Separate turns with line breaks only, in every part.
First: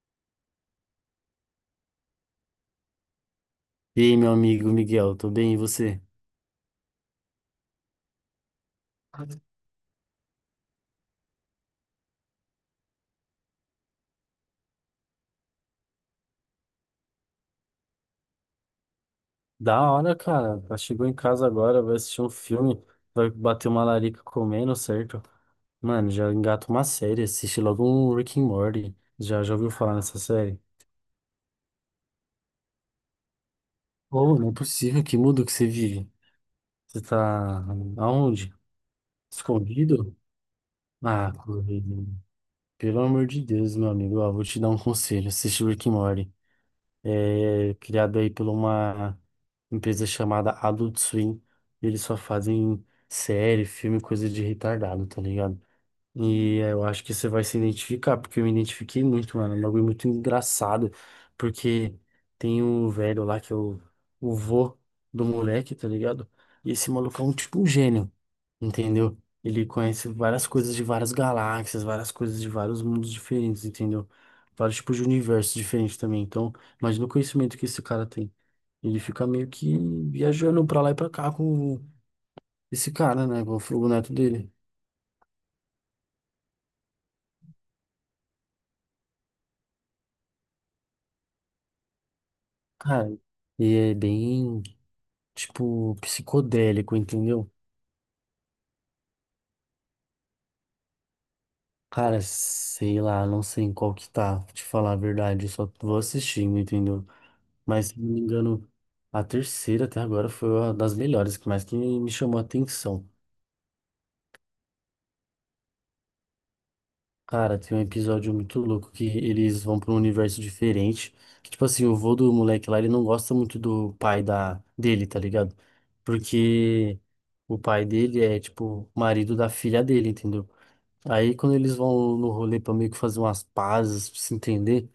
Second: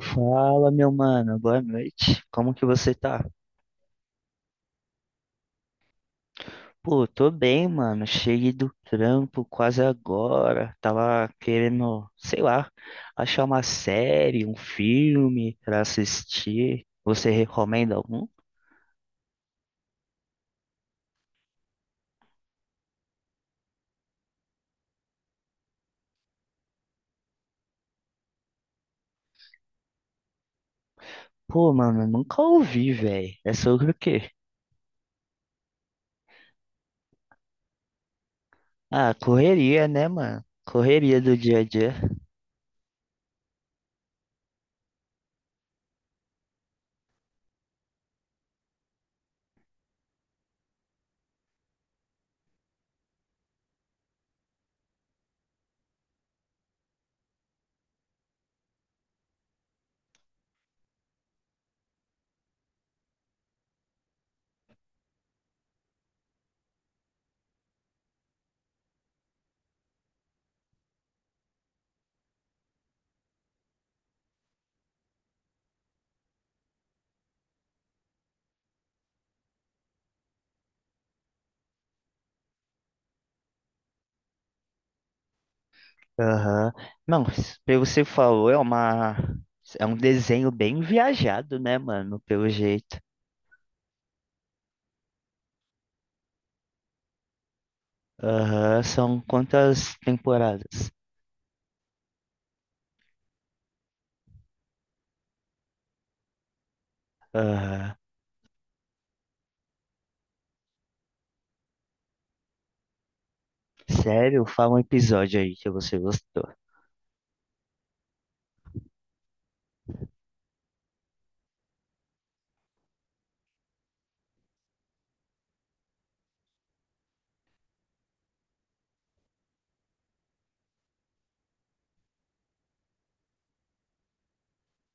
Fala, meu mano, boa noite. Como que você tá?
E aí, meu amigo Miguel, tô bem, e você?
Pô, tô bem, mano. Cheguei do trampo quase agora. Tava querendo, sei lá, achar uma série, um filme pra assistir. Você recomenda algum?
Da hora, cara. Ela chegou em casa agora, vai assistir um filme, vai bater uma larica comendo, certo? Mano, já engata uma série, assiste logo um Rick and Morty. Já ouviu falar nessa série?
Pô, mano, eu nunca ouvi, velho. É sobre o quê?
Ô, não é possível, que mundo que você vive. Você tá aonde?
Ah, correria, né,
Escondido?
mano? Correria
Ah,
do dia a dia.
corrido. Pelo amor de Deus, meu amigo, ó, vou te dar um conselho, assiste Rick and Morty. É criado aí por uma empresa chamada Adult Swim. E eles só fazem série, filme, coisa de retardado, tá ligado? E eu acho que você vai se identificar, porque eu me identifiquei muito, mano. É um bagulho muito engraçado. Porque tem um velho lá que é o vô do moleque, tá ligado? E esse maluco é um tipo um gênio, entendeu? Ele conhece várias coisas de várias galáxias, várias coisas de vários mundos diferentes, entendeu? Vários tipos de universos diferentes também. Então, imagina o conhecimento que esse cara tem. Ele fica meio que viajando pra lá e pra cá com esse cara, né? Com o neto dele.
Aham. Não, pelo que você falou, é uma. é um desenho bem viajado, né, mano? Pelo jeito.
Cara, e é bem. Tipo, psicodélico, entendeu?
Aham, são quantas temporadas?
Cara, sei lá, não sei em qual que tá, pra te falar a verdade, eu só vou assistindo, entendeu? Mas,
Aham.
se não me engano, a terceira até agora foi uma das melhores, que mais que me chamou a atenção.
Sério? Fala um episódio aí que você gostou.
Cara, tem um episódio muito louco que eles vão pra um universo diferente, que, tipo assim, o vô do moleque lá, ele não gosta muito do pai da dele, tá ligado? Porque o pai dele é, tipo, marido da filha dele, entendeu? Aí quando eles vão no rolê pra meio que fazer umas pazes, pra se entender,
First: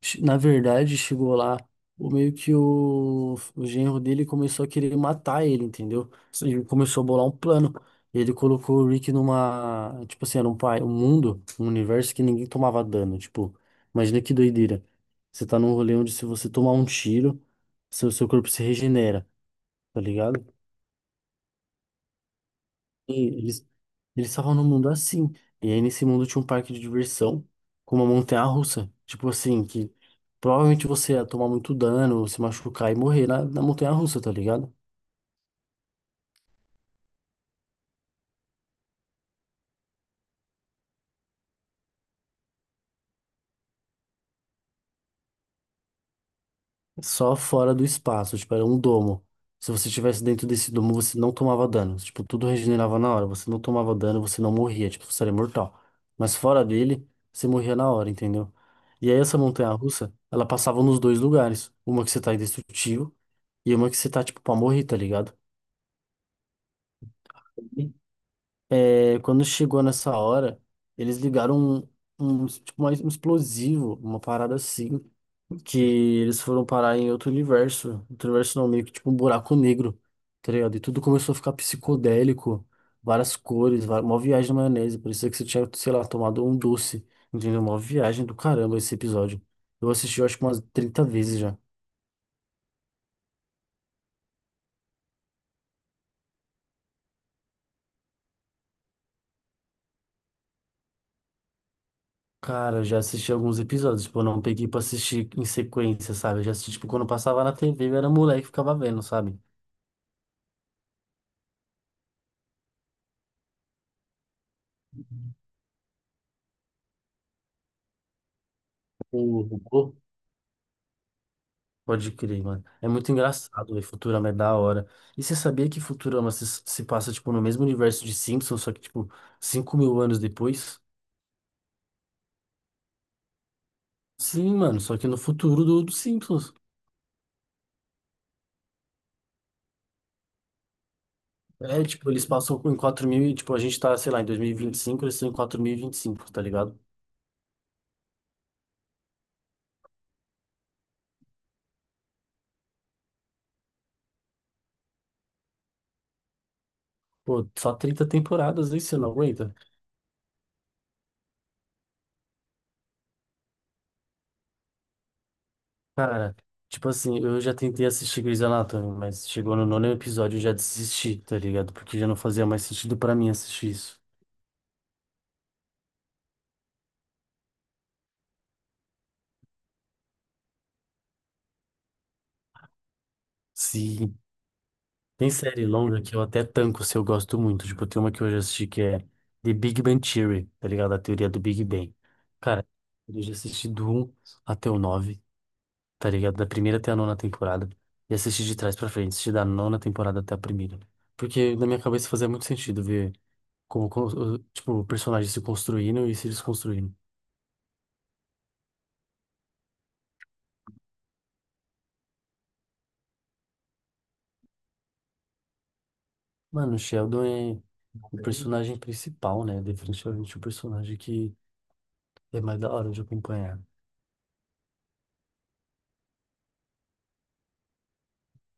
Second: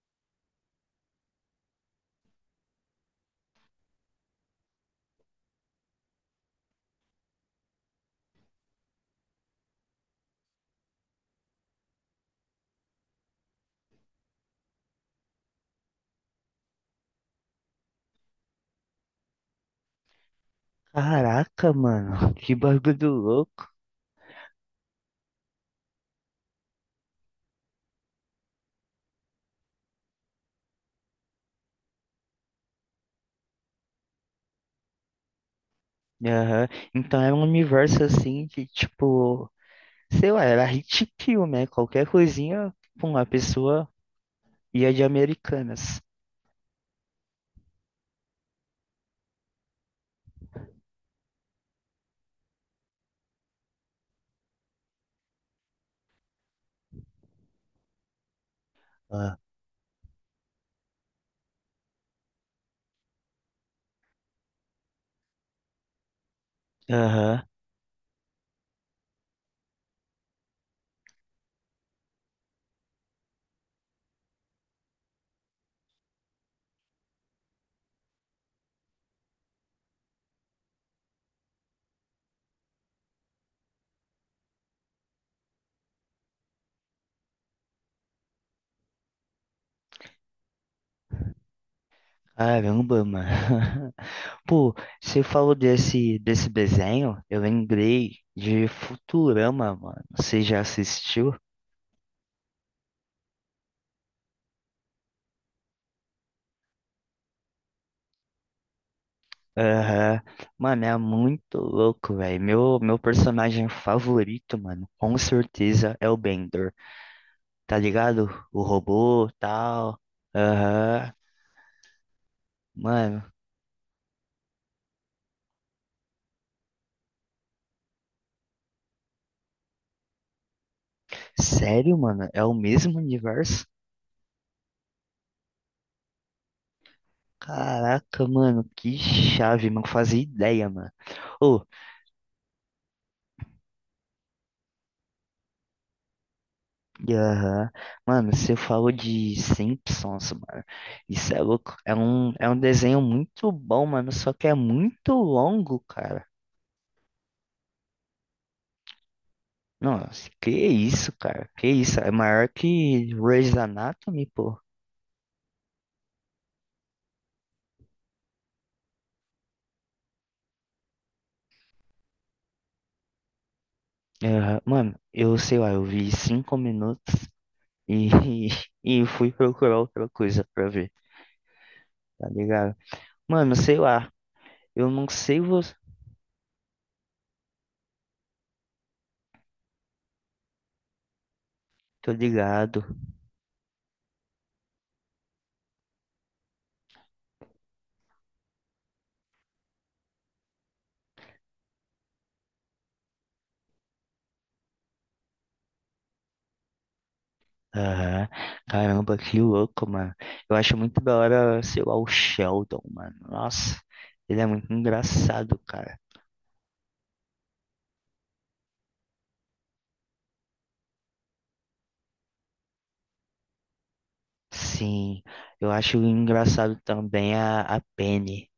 na verdade chegou lá, o meio que o genro dele começou a querer matar ele, entendeu? Ele começou a bolar um plano. Ele colocou o Rick numa, tipo assim, era um pai, um mundo, um universo que ninguém tomava dano, tipo, imagina que doideira. Você tá num rolê onde se você tomar um tiro, seu corpo se regenera, tá ligado?
Caraca, mano, que bagulho
E eles
louco.
eles estavam num mundo assim. E aí nesse mundo tinha um parque de diversão com uma montanha-russa. Tipo assim, que provavelmente você ia tomar muito dano, se machucar e morrer na, montanha-russa, tá ligado?
Aham. Então era um universo assim que, tipo, sei lá, era hit kill, né? Qualquer coisinha, pum, a pessoa ia de Americanas.
Só fora do espaço, tipo, era um domo. Se você estivesse dentro desse domo, você não tomava dano. Tipo, tudo regenerava na hora. Você não tomava dano, você não morria. Tipo, você era imortal. Mas fora dele, você morria na hora, entendeu? E aí essa
Ah.
montanha-russa, ela passava nos dois lugares. Uma que você tá indestrutível e uma que você tá, tipo, pra morrer, tá ligado?
Aham.
E, É, quando chegou nessa hora, eles ligaram um, um, tipo, mais um explosivo, uma parada assim. Que eles foram parar em outro universo. Outro universo não, meio que tipo um buraco negro, tá ligado? E tudo começou a ficar psicodélico, várias cores, uma viagem na maionese. Parecia que você tinha, sei lá, tomado um doce, entendeu? Uma viagem do caramba esse episódio. Eu assisti, eu acho que umas 30 vezes já.
Caramba, mano. Pô, você falou desse desenho, eu lembrei de Futurama, mano. Você já assistiu?
Cara, eu já assisti alguns episódios, tipo, eu não peguei pra assistir em sequência, sabe? Eu já assisti, tipo, quando passava na TV, eu era moleque e ficava vendo, sabe?
Aham. Mano, é muito louco, velho. Meu personagem favorito, mano, com certeza é o Bender. Tá ligado? O robô,
O,
tal. Aham.
pode crer, mano. É muito
Mano,
engraçado, velho. Futurama é da hora. E você sabia que Futurama se passa, tipo, no mesmo universo de Simpsons, só que, tipo, 5.000 anos depois?
sério, mano? É o mesmo universo?
Sim, mano, só que no futuro do Simpsons.
Caraca, mano, que chave, não fazia ideia, mano. Ô,
É, tipo, eles passam em 4000 e, tipo, a gente tá, sei lá, em 2025 eles estão em 4025 tá ligado?
E, aham. Mano, você falou de Simpsons, mano. Isso é louco. É um desenho muito bom, mano. Só que é muito longo, cara.
Pô, só 30 temporadas aí, você não aguenta?
Nossa, que isso, cara? Que isso? É maior que Grey's Anatomy, pô.
Cara, tipo assim, eu já tentei assistir Grey's Anatomy, mas chegou no nono episódio e eu já desisti, tá ligado? Porque já não fazia mais sentido pra mim assistir isso.
Aham. Mano, eu sei lá, eu vi 5 minutos e, e fui procurar outra coisa pra ver, tá ligado? Mano, sei lá.
Sim.
Eu não
Tem
sei
série
você.
longa que eu até tanco se eu gosto muito. Tipo, tem uma que eu já assisti que é The Big Bang Theory, tá ligado? A teoria do Big Bang.
Tô
Cara,
ligado.
eu já assisti do um até o 9, tá ligado? Da primeira até a nona temporada. E assisti de trás pra frente, assisti da nona temporada até a primeira. Porque na minha cabeça fazia muito sentido ver como, como tipo, o personagem se construindo e se desconstruindo.
Aham. Caramba, que louco, mano. Eu acho muito da hora, sei lá, o Sheldon, mano. Nossa, ele é muito engraçado, cara.
Mano, o Sheldon é o personagem principal, né? Definitivamente o personagem que é mais da hora de acompanhar.
Sim, eu acho engraçado também a Penny.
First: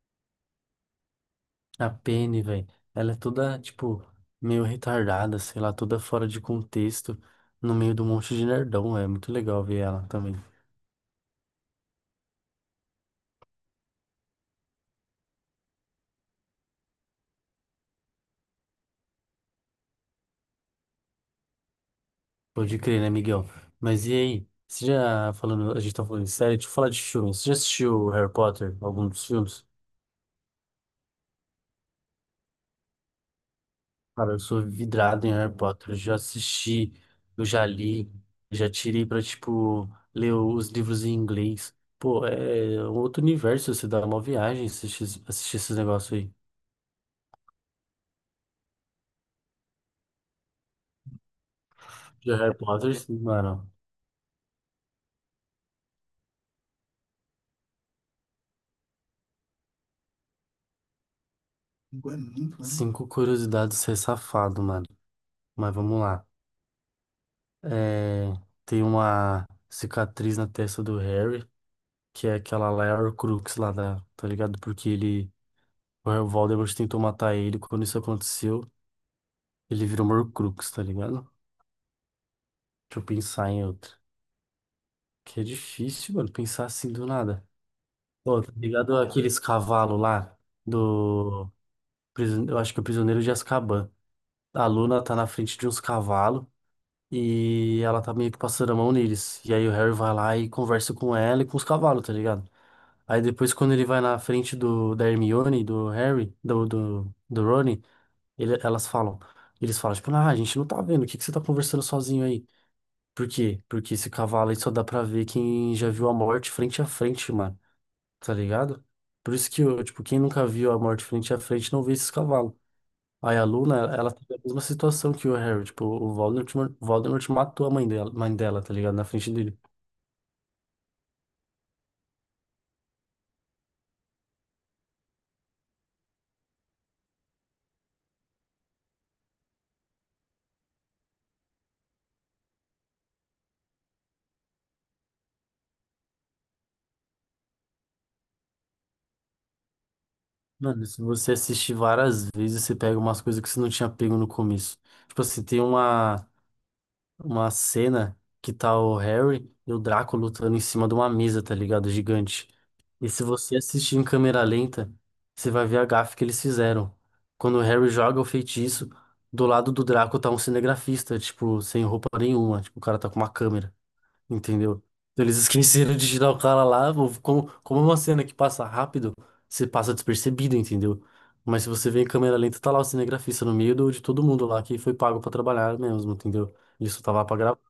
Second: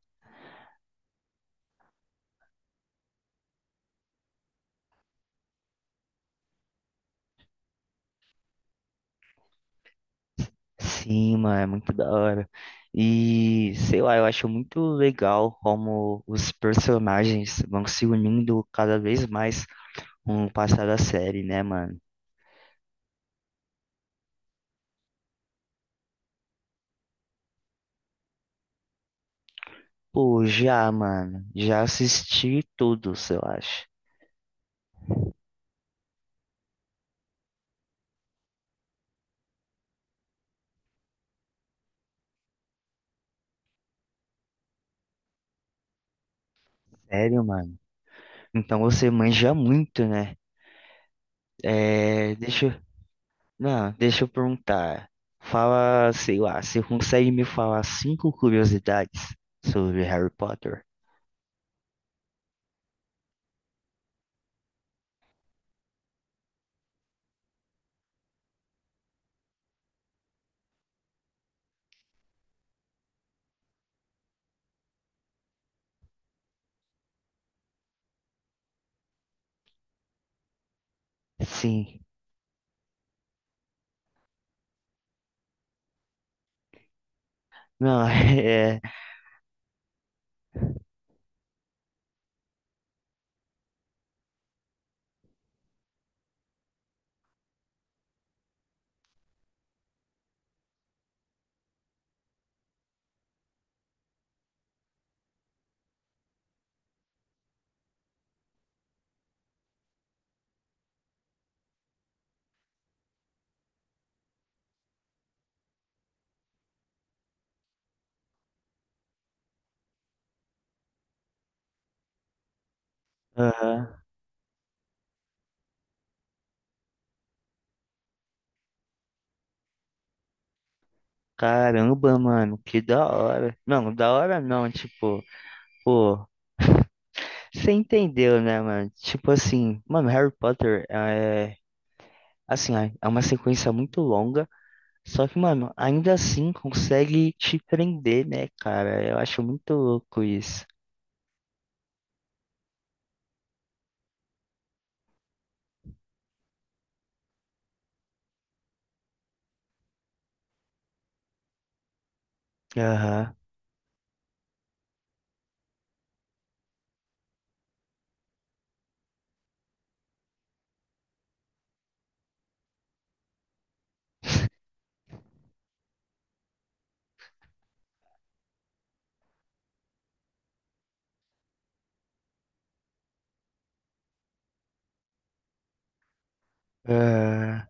A Penny, velho, ela é toda, tipo, meio retardada, sei lá, toda fora de contexto, no meio de um monte de nerdão, é muito legal ver ela também.
Sim, mano, é muito da hora. E, sei lá, eu acho muito legal como os personagens vão se unindo cada vez mais com o passar da série, né, mano?
Pode crer, né, Miguel? Mas e aí? Você já falando, a gente tá falando de série, deixa eu falar de filmes. Você já assistiu Harry Potter, algum dos filmes?
Pô, já, mano, já assisti todos, eu acho.
Cara, eu sou vidrado em Harry Potter, eu já assisti, eu já li, já tirei pra, tipo, ler os livros em inglês. Pô, é outro universo, você dá uma viagem assistir esses negócios aí.
Sério, mano. Então você manja muito, né?
De
É,
Harry
deixa, eu-
Potter, sim, mano.
não, deixa eu perguntar. Fala, sei lá, você consegue me falar cinco curiosidades sobre Harry Potter?
Cinco curiosidades ser safado, mano. Mas vamos lá. É, tem uma cicatriz na testa do Harry, que é aquela lá, é a Horcrux lá da, tá ligado? Porque ele, o Voldemort tentou matar ele, quando isso aconteceu, ele virou uma Horcrux, tá ligado?
Sim.
Deixa eu pensar em outra. Que é difícil, mano, pensar assim do nada.
Não,
Pô, tá
é.
ligado aqueles cavalos lá do... Eu acho que é o Prisioneiro de Azkaban. A Luna tá na frente de uns cavalos, e ela tá meio que passando a mão neles. E aí o Harry vai lá e conversa com ela e com os cavalos, tá ligado? Aí depois, quando ele vai na frente do, da Hermione, do Harry, do Rony, elas falam. Eles falam, tipo, ah, a gente não tá vendo, o que que você tá conversando sozinho aí? Por quê? Porque esse cavalo aí só dá pra ver quem já viu a morte frente a frente, mano, tá ligado? Por isso que, eu, tipo, quem nunca viu a morte frente a frente não vê esses cavalos. Aí a Luna,
Aham.
ela teve a mesma situação que o Harry, tipo, o Voldemort matou a mãe dela, tá ligado? Na frente dele.
Caramba, mano, que da hora. Não, da hora não, tipo, pô, você entendeu, né, mano? Tipo assim, mano, Harry Potter é, assim, é uma sequência muito longa. Só que, mano, ainda assim consegue te prender, né, cara? Eu acho muito louco isso.
Mano, se você assistir várias vezes, você pega umas coisas que você não tinha pego no começo. Tipo assim, tem uma cena que tá o Harry e o Draco lutando em cima de uma mesa, tá ligado? Gigante. E se
Aham.
você assistir em câmera lenta, você vai ver a gafe que eles fizeram. Quando o Harry joga o feitiço, do lado do Draco tá um cinegrafista, tipo, sem roupa nenhuma. Tipo, o cara tá com uma câmera. Entendeu? Então, eles esqueceram de tirar o cara lá, ou como, como é uma cena que passa rápido, você passa despercebido, entendeu? Mas se você vê em câmera lenta, tá lá o cinegrafista no meio de todo mundo lá que foi pago pra trabalhar mesmo, entendeu? Ele só tava lá pra gravar.
Ah,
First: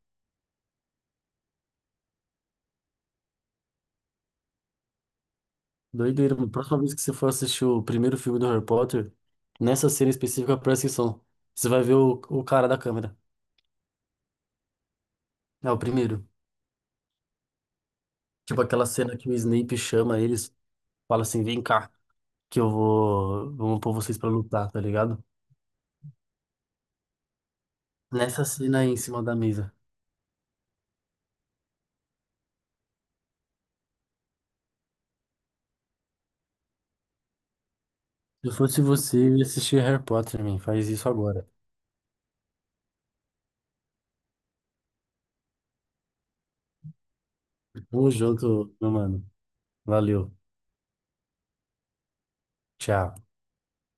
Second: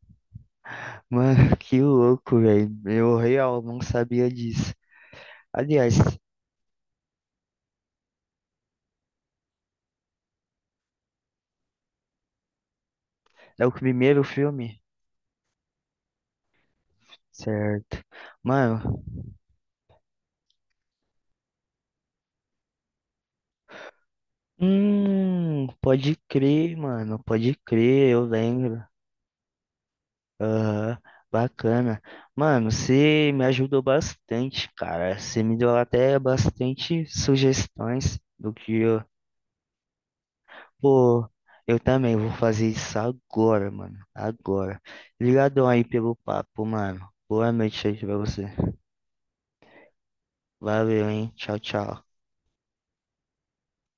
mano, que louco, velho. Eu real não sabia disso. Aliás,
Doideira, mano. Próxima vez que você for assistir o primeiro filme do Harry Potter, nessa cena específica, presta atenção. Você vai ver o cara da câmera.
é o primeiro filme?
É o primeiro.
Certo.
Tipo aquela
Mano,
cena que o Snape chama eles, fala assim: vem cá, que eu vou, vou pôr vocês pra lutar, tá ligado?
pode crer, mano, pode crer, eu
Nessa cena
lembro.
aí em cima da mesa.
Aham, bacana. Mano, você me ajudou bastante, cara. Você me deu até bastante sugestões
Se eu
do
fosse
que.
você, eu ia assistir Harry Potter, man. Faz isso
Pô,
agora.
eu também vou fazer isso agora, mano. Agora. Obrigadão aí pelo papo, mano. Boa noite aí
Tamo
pra você.
junto, meu mano. Valeu.
Valeu, hein? Tchau, tchau.
Tchau.